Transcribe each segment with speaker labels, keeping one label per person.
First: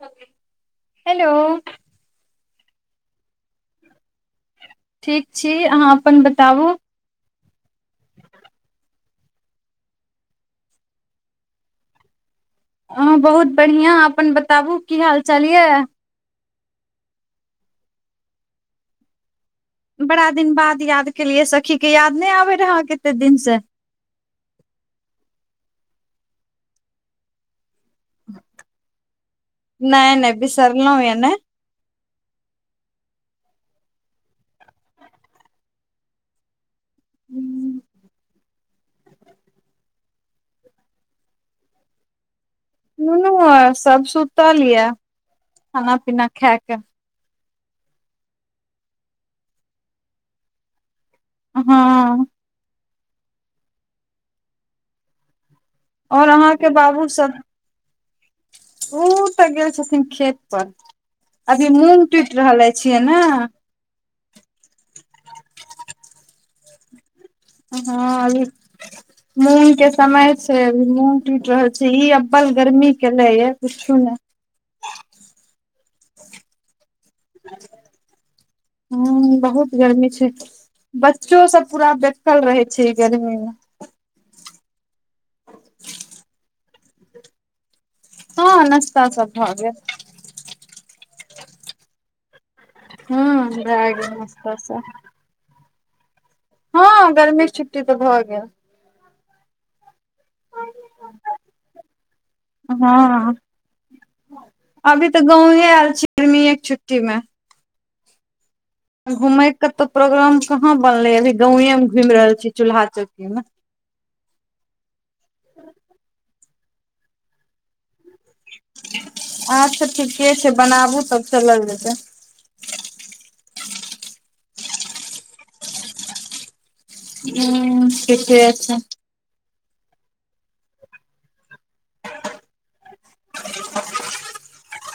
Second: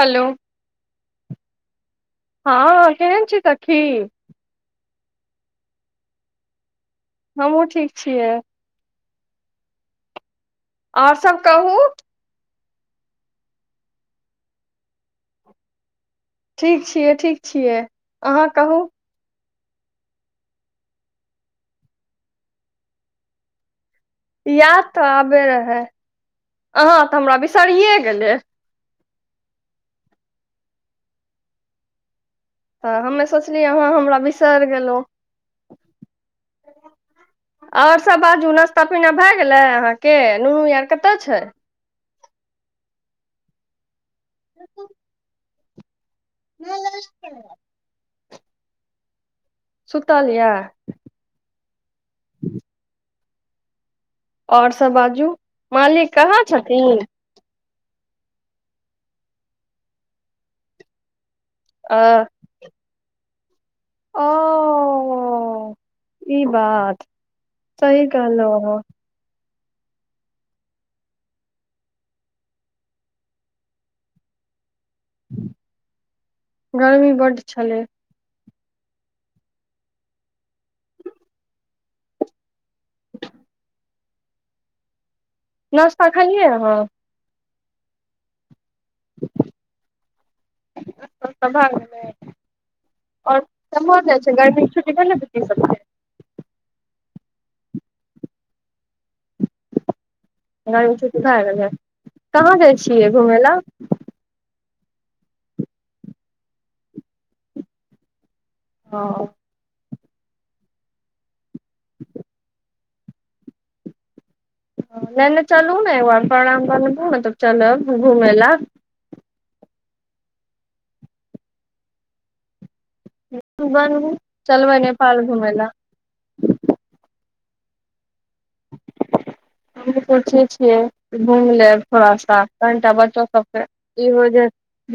Speaker 1: हलो
Speaker 2: hello
Speaker 1: हँ के छी सखी
Speaker 2: ठीक छी अहाँ अपन बताबू
Speaker 1: हमहहुँ ठीक छियै आओर सभ कहू
Speaker 2: अहाँ बहुत बढ़िआं अपन बताबू की हाल चाल यऽ
Speaker 1: ठीक छियै ठीक छियै अहाँ कहू
Speaker 2: बड़ा दिन बाद याद केलियै सखी के याद नइ आबै रएह एते दिन से
Speaker 1: इएाद तऽ आबे रहै अहाँ तऽ हमरा बिसरि गेलै
Speaker 2: नहि नहि बिसरनौ हए नै
Speaker 1: तऽ हममे सोचलियै अहाँ हमरा बिसर गेलहु आओर सब बाजू पत महिना भए गेलै अहाँके नू नूआर कतऽ छै
Speaker 2: नुनू आ सब सुतल यऽ खाना पीना खायक
Speaker 1: [unintelligible] सुतल ये
Speaker 2: हँ
Speaker 1: आओर सब बाजू मालिक
Speaker 2: आओर
Speaker 1: कहाँ
Speaker 2: अहाँके
Speaker 1: छथिन
Speaker 2: बाबू सब ओ तऽ गेल छथिन खेत पर अभी
Speaker 1: अ
Speaker 2: मूंग टूटि रहले छियै ने
Speaker 1: ओ ई बात सही
Speaker 2: हँ इ
Speaker 1: कहलहुँ अहाँ
Speaker 2: मूँग के समय छै मूँग टूटि रहल छै ई अब्बल गर्मी केने ये पुछु ने
Speaker 1: गर्मी बड छलै
Speaker 2: ह बहुत गर्मी छै बच्चो सब पूरा बेकल रहे छै गर्मी मे
Speaker 1: नस्ता खलियए अहाँ
Speaker 2: हँ नास्ता सब भ गेल
Speaker 1: नाश्ता सब भए गेलय आओर
Speaker 2: हूँ भए
Speaker 1: केम्हर
Speaker 2: गेल
Speaker 1: जाय छै
Speaker 2: नाश्ता
Speaker 1: गर्मी
Speaker 2: सब
Speaker 1: छुट्टी भेलय बुच्ची सबके
Speaker 2: हँ गर्मीे छुट्टी तऽ भऽ गेल
Speaker 1: गर्मी छुट्टी भए गेल है कहाँ जाइ छियै
Speaker 2: हँ
Speaker 1: घुमय लऽ
Speaker 2: अभी तऽ गांवये आयल छी गर्मीए के छुट्टी में घूमेय के तो प्रोग्राम कहाँ बनले अभी गांवे मे घुम रहल छी चूल्हा चौकी मे
Speaker 1: लेने चलू ने एक बार प्रणाम करबू ने तब चलब घूमै ला
Speaker 2: अच्छा ठीके छै बनाबू तब चलल जेतै
Speaker 1: बनबू चलबै नेपाल घुमय लए
Speaker 2: हूं ठीके छै
Speaker 1: हमहु पुछै छियै घुम लेब थोड़ा सा कनिटा बच्चो सबके एहो जे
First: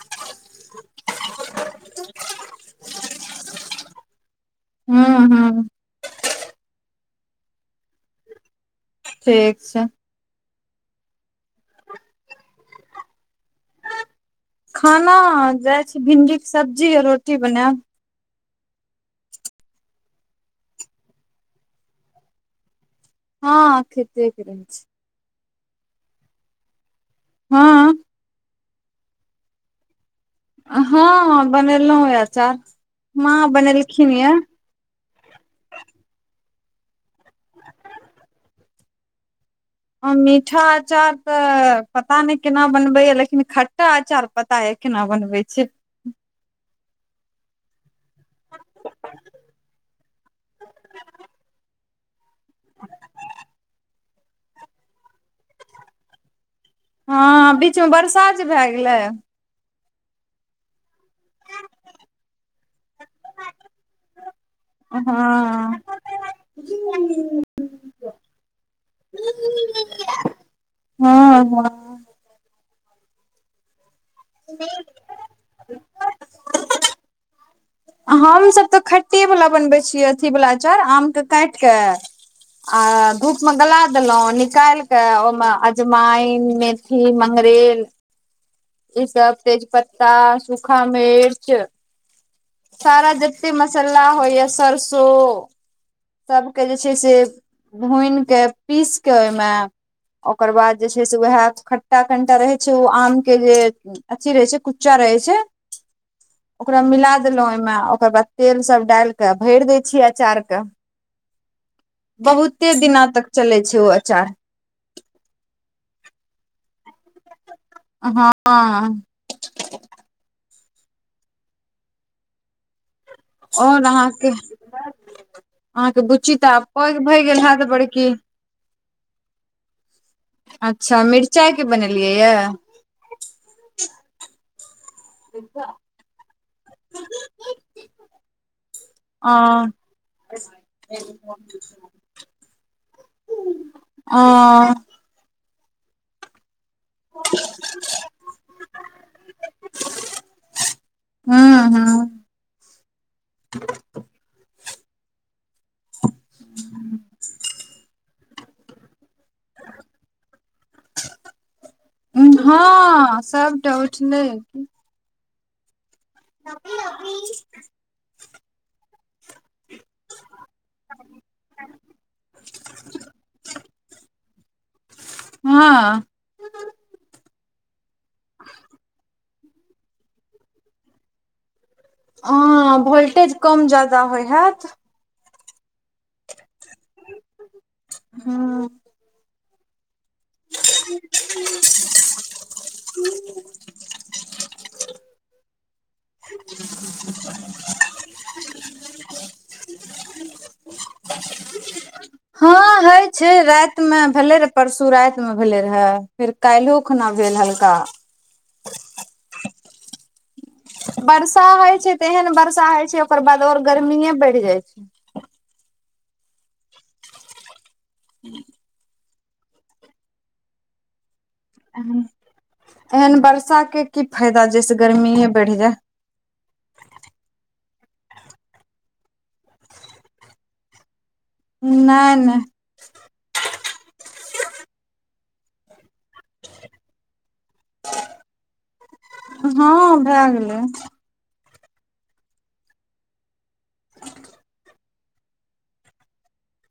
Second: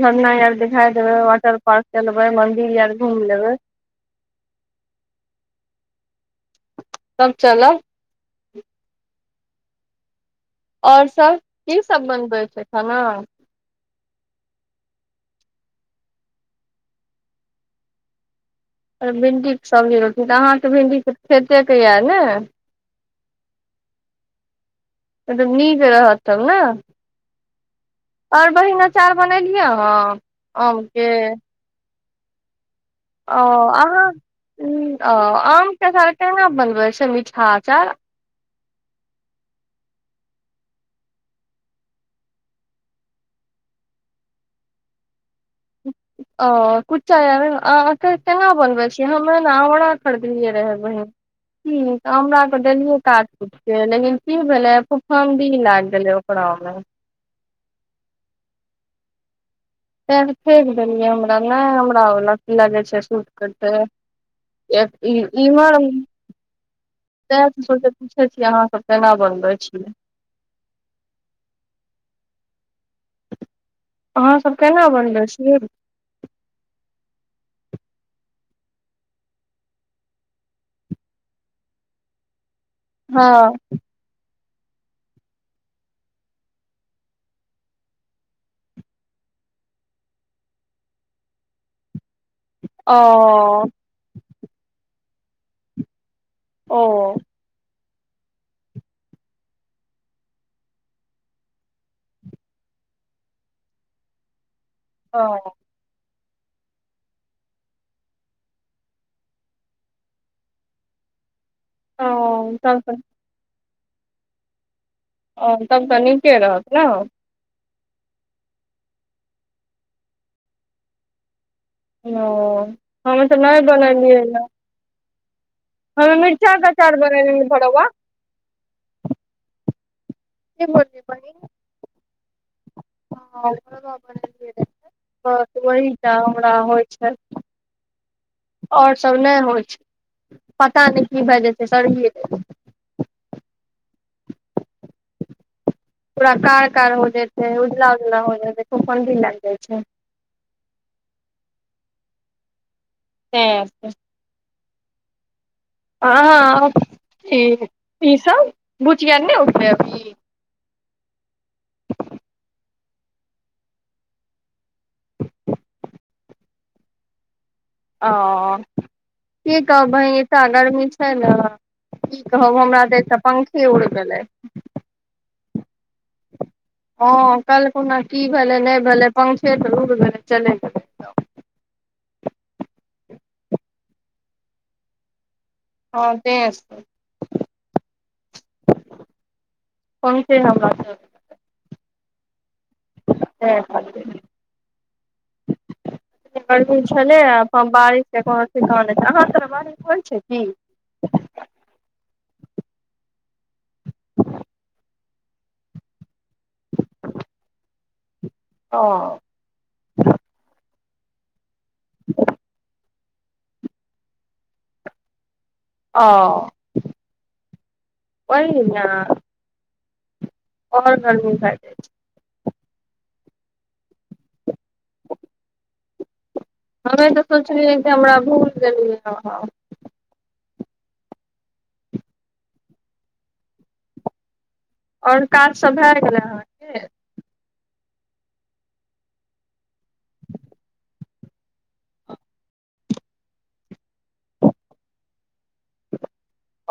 Speaker 1: झरना आर देखाई देबे वाटर पार्क चलबे मंदिर यार घूम लेबे
Speaker 2: हू हू
Speaker 1: तब चलब
Speaker 2: ठीक छै
Speaker 1: आओर सब की सब बनबै छै खाना
Speaker 2: खाना जाइ छी भिंडी के सब्जी आ रोटी बनैब
Speaker 1: भिंडीके सब्जी रोटी तऽ अहाँके भिंडीक तऽ खेतेके यऽ ने
Speaker 2: हँ खेते के रहय छै
Speaker 1: एकदम निक रहत तब नए
Speaker 2: हँ
Speaker 1: आओर बहिन अचार बनेलियै अहाँ आम
Speaker 2: हँ
Speaker 1: के
Speaker 2: बनेलौ यै अचार माँ बनेलखिन यै
Speaker 1: आमके अचार केना बनबै छै मीठा अचार
Speaker 2: मीठा आचार तऽ पता नहि केना बनबे या लेकिन खट्टा आचार पता ये केना बनबै छै
Speaker 1: ह ओ कुछा अ कहाँ बनबै छियै हमे ने आवरा खरीदलियै रहै बहिन हुं हमरा देलियै काट कुट के लेकिन की भेलै फुफन्दी लाग गेलै ओकरौ मे
Speaker 2: हँ बीचमे बरसा जे भैए गेलै
Speaker 1: तै फेक देलियै हमरा नहि हमरा ओ लगै छै सूट कर तै
Speaker 2: हँ हँ
Speaker 1: [unintelligible] सोे पूछै छियै अहाँ सब केना बनबै छियै
Speaker 2: ह ह
Speaker 1: अहाँ सब केना बनबै छी
Speaker 2: हमसभ तऽ खट्टे वाला बनबै छीयै अथी वला अचार आम के कायट कऽ आ
Speaker 1: हँ
Speaker 2: धूप मे गला देलहुॅं निकायल के ओहिमे अजमाइन मेथी मंगरैल ई सब तेज पत्ता सूखा मिर्च
Speaker 1: ओ
Speaker 2: सारा जते मसाला होइया सरसो सभके जे
Speaker 1: ओ
Speaker 2: छैय से भुइन कऽ पीस कऽ ओहिमे ओकर बाद जे छैय से उएह खट्टा कनिटा रहै छैय ओ आम के जे अथी रहै छैय कुच चा रहै
Speaker 1: ओ
Speaker 2: छैय ओकरा मिला देलौ ओहिमे आ ओकर बाद तेल सब डालि क भैर दैय छीयै अचार के।
Speaker 1: ओ
Speaker 2: बहुते
Speaker 1: तब तऽ
Speaker 2: दिना तक चलै छैय ओ अचार।
Speaker 1: ओ तब तऽ नीके रहत न।
Speaker 2: हँ
Speaker 1: ओ हमसभ नहि
Speaker 2: और अहाँके
Speaker 1: बनेलियैया।
Speaker 2: अहाँके बुच्ची तऽ
Speaker 1: के
Speaker 2: आब पैघ
Speaker 1: अचार
Speaker 2: भए
Speaker 1: बनेलियै
Speaker 2: गेल हैत
Speaker 1: भरुआ
Speaker 2: बड़की?
Speaker 1: की
Speaker 2: अच्छा
Speaker 1: बोललियै बहिन
Speaker 2: मिरचाइ के बनेलियै यऽ?
Speaker 1: [unintelligible] बस ओहीटा हमरा होइ छैल। और सभ नहि होइ
Speaker 2: अ
Speaker 1: छैय पता नहि की भैए जेतै [unintelligible]
Speaker 2: अं
Speaker 1: पूरा कार कार हो जाइ छैय उजला उजला हो जाइ छैय फुफुंदी लागि जाइ छैय।
Speaker 2: हूँ हूँ
Speaker 1: तऽ [unintelligible] ई सब भुचिया नहि उठलै अभी?
Speaker 2: हाँ सबटा उठलै। [unintelligible]
Speaker 1: अ की कहब बहीन एतऽ गरमी छैय ने की कहब हमरा तटा पंखी उड़ि गेलै।
Speaker 2: हँ
Speaker 1: हँ कल्हिखुना की भेलै नहि भेलै पंखे तऽ रुकि गेलै चली गेलै।
Speaker 2: हां भोल्टेज कम ज्यादा होयत हैत।
Speaker 1: हँ [unintelligible]
Speaker 2: हूँ
Speaker 1: फंखे हमरा [unintelligible]
Speaker 2: [unintelligible]
Speaker 1: [unintelligible] गरमी छलैया बारिश के कोनो ठिकान अहाँ ओत बारिश होइ छैय की?
Speaker 2: [unintelligible] हँ होय छैय रातिमे भेलै रहे परसू रातिमे भेलै रहे। फेर काल्हि खुना भेल हल्का।
Speaker 1: ओ
Speaker 2: वर्षा होइ छैय तऽ एहन बर्षा होइ छैय ओकर बाद और गर्मीेए बैढ़ जाइ छैय।
Speaker 1: ओ वही ना। आओर गर्मी [unintelligible]
Speaker 2: एहन वर्षा के की फायदा जैसे गर्मीेये बढ़ि जाय।
Speaker 1: [unintelligible]
Speaker 2: नहि नहि
Speaker 1: आओर काज सब भए गेलै हन?
Speaker 2: हँ भए गेलै।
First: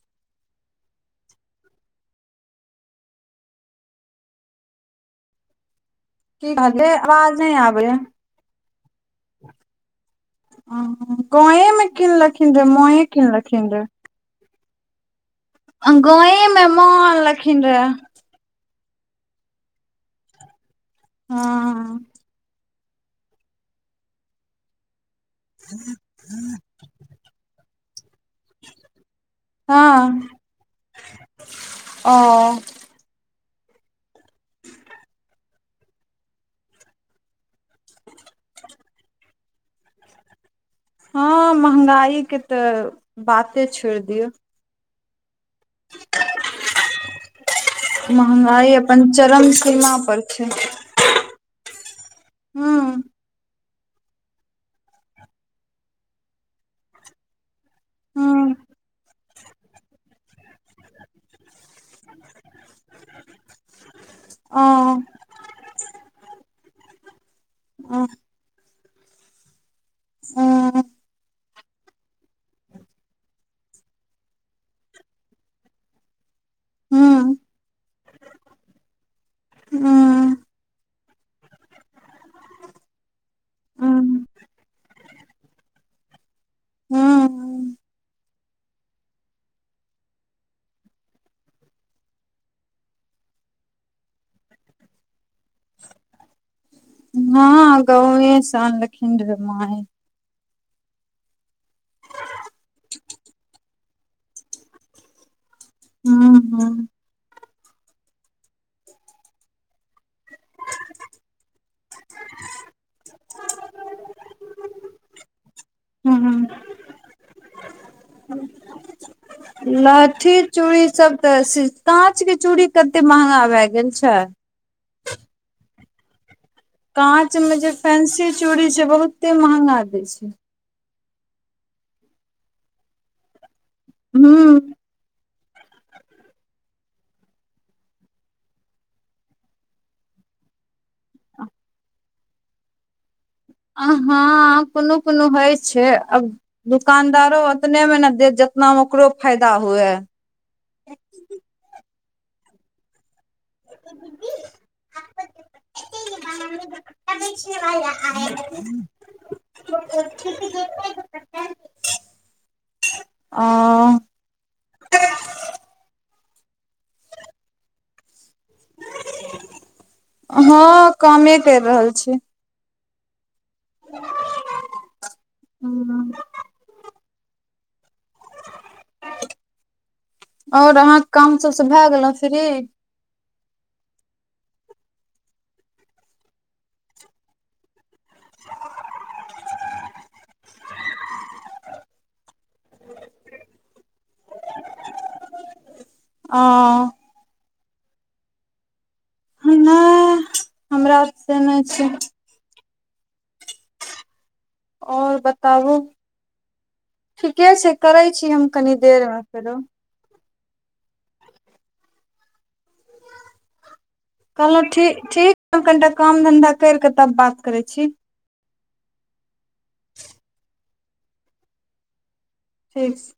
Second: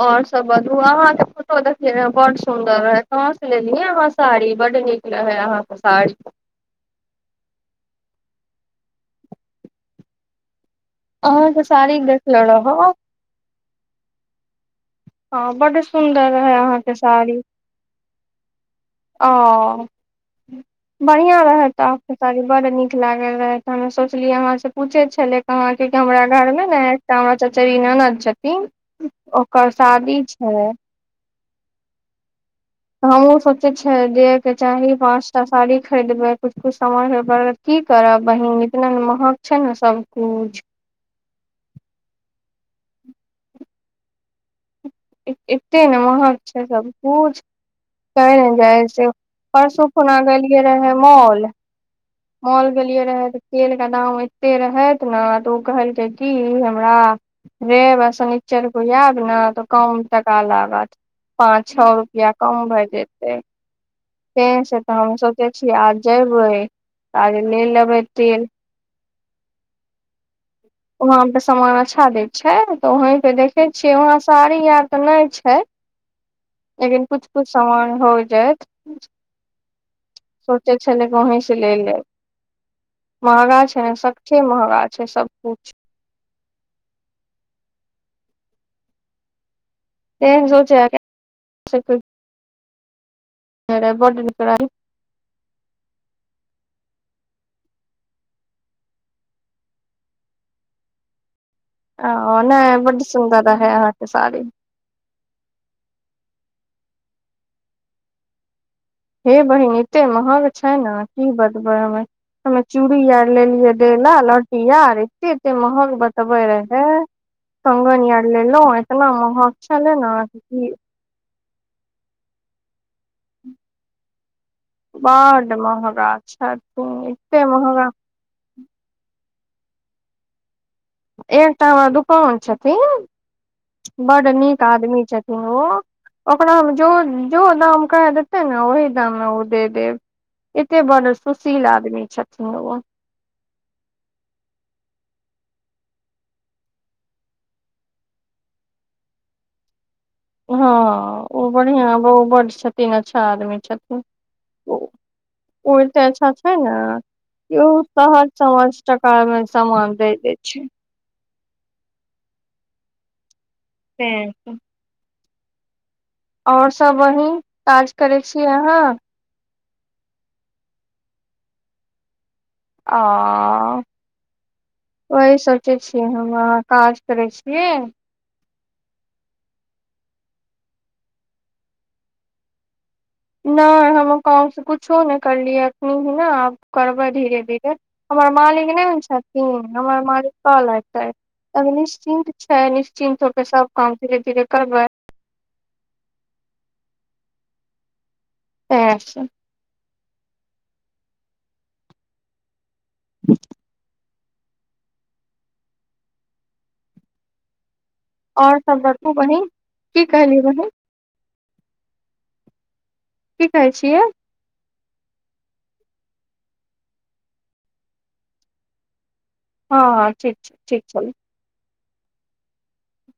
Speaker 1: और सब बाजू अहां के फोटो देखले रहव बड सुंदर रहे कहां से लेलीयै अहा साड़ी बड नीक रहै अहाँके सारी।
Speaker 2: कि कहलियै आवाज नहि आबैया।
Speaker 1: अहाँ के
Speaker 2: गांवमे
Speaker 1: साड़ी देखले
Speaker 2: किनलखिन र
Speaker 1: रहौ
Speaker 2: मांये किनलखिन रहै।
Speaker 1: हँ बड सुंदर
Speaker 2: गांव
Speaker 1: रहे
Speaker 2: मे
Speaker 1: अहाँके
Speaker 2: मां
Speaker 1: साड़ी
Speaker 2: अनलखिन रहै
Speaker 1: ओ [unintelligible] बढ़ियां रहत
Speaker 2: हँ
Speaker 1: अहाँके साड़ी बड़ नीक लागल रहे हमे सोचलियै अहा से पूछे छले कहाँ के कि हमरा घर मे एकटा हमर चचेरी ननद छथिन ओकर
Speaker 2: हँ
Speaker 1: शादी छै
Speaker 2: [unintelligible] ओ
Speaker 1: ह उसब छै दिए के क चाही पाँच टा साड़ी खरीदबै कछु कुछ सामानके की करब बहिन इतना ने महग छै ने सबकुछ
Speaker 2: हँ महंगाई के तऽ बाते छोड़ दिऔ
Speaker 1: एते ने महक छै सब कुछ तै ने
Speaker 2: महंगाई
Speaker 1: जाइ
Speaker 2: अपन
Speaker 1: छि
Speaker 2: चरम
Speaker 1: परसू
Speaker 2: सीमा
Speaker 1: खुना
Speaker 2: पर छै
Speaker 1: गेलिए रहे मॉल मॉल गेलियै
Speaker 2: हूँ
Speaker 1: रहए तऽ तेलके दाम ऐतेक रहैथ ने तऽ ओ कहलकै की हमरा रेब आ
Speaker 2: हूँ
Speaker 1: शनिचर क ऐब तऽ कम टका ला पाँच छः रूपया कम भैए जेतै सेे
Speaker 2: ओ
Speaker 1: सतह हम सोचै छिए आज जेबै आज ले लेबै
Speaker 2: हूँ
Speaker 1: तेल
Speaker 2: [inaudible]
Speaker 1: वहां पे सामान अच्छा देय छै तऽ वही पे देखे छिए वहाँ साड़ी आर ते नहि छै लेकिन कुछ
Speaker 2: हूँ
Speaker 1: कुछ समान हो जाइत [unintelligible] सोचे छले गांव से ले लेब महंगा छै ने
Speaker 2: हूँ
Speaker 1: सकठे महंगा छै सब कछु
Speaker 2: [inaudible]
Speaker 1: [inaudible]
Speaker 2: ना गांव से अनलखिन रहे मां ऐ
Speaker 1: आ नहि बड सुन्दर रहे अहाँके साड़ी
Speaker 2: [inaudible]
Speaker 1: हे बहिन एते महग छै ने की बढ़बै हमें चूड़ी आर लेलियै दै ल लहठी आर एते एते महग
Speaker 2: हूँ
Speaker 1: बतबे रहे कंगन अर लेलो एतना महग छले ने
Speaker 2: लहठी
Speaker 1: कि
Speaker 2: चूड़ी सब तऽ काँच के चूड़ी कते महंगा भए गेल छै
Speaker 1: बड महगा छै
Speaker 2: काँच में जे फेंसी चूड़ी छै बहुते महंगा देय छै
Speaker 1: एकटा हमरा दुकान छथिन [unintelligible] बड नीक
Speaker 2: हूँ
Speaker 1: आदमी छथिन हो ओकरमे जो जो दाम कह देतै ने ओहि दाममे ओ दऽ देब ऐत बड़ सुशील आदमी छथिन ओ
Speaker 2: आ हँ कोनो कोनो होइ छै आब दुकानदारो ओतने मे ने देत जतनामे ओकरो फायदा हुए
Speaker 1: हँ ओ बढ़िआँ व बड छथिन अच्छा आदमी छथिन ओ ऐते अच्छा छै ने [unintelligible] टका मे सामान दे देय छै
Speaker 2: [inaudible]
Speaker 1: ' [inaudible] और सब बहिन काज करै छी अहाँ
Speaker 2: [unintelligible] हँ कमे कर रहल छी
Speaker 1: आ [unintelligible] वही सोचै छियै हम अहां काज करे छियै
Speaker 2: और अहाँ क काम सबस भए गेलहु फ्री
Speaker 1: नहि हम काम स कुछो नहि करलियै एखन ने आब करबै धीरे धीरे हमर मालिक नहि छथिन हमर मालिक कल अतै तब निश्चिन्त छै निश्चिन्त हो के सब काम धीरे धीरे करबै
Speaker 2: [inaudible]
Speaker 1: ओ है सब
Speaker 2: नहि हमरा से नहि छै
Speaker 1: बस [unintelligible]
Speaker 2: आओर बताबु? ठीके छै करैत छी हम
Speaker 1: और
Speaker 2: कनि
Speaker 1: सब बतबू
Speaker 2: देरमे
Speaker 1: बहिन
Speaker 2: फेरो
Speaker 1: की कहलियै बहिन? की कहै छियै?
Speaker 2: कहलहुँ ठीक, ठीक छी हम कनिटा काम-धंधा करि कऽ तब बात करै छी।
Speaker 1: हँ हँ, ठीक छै ठीक छै।
Speaker 2: ठीक छै।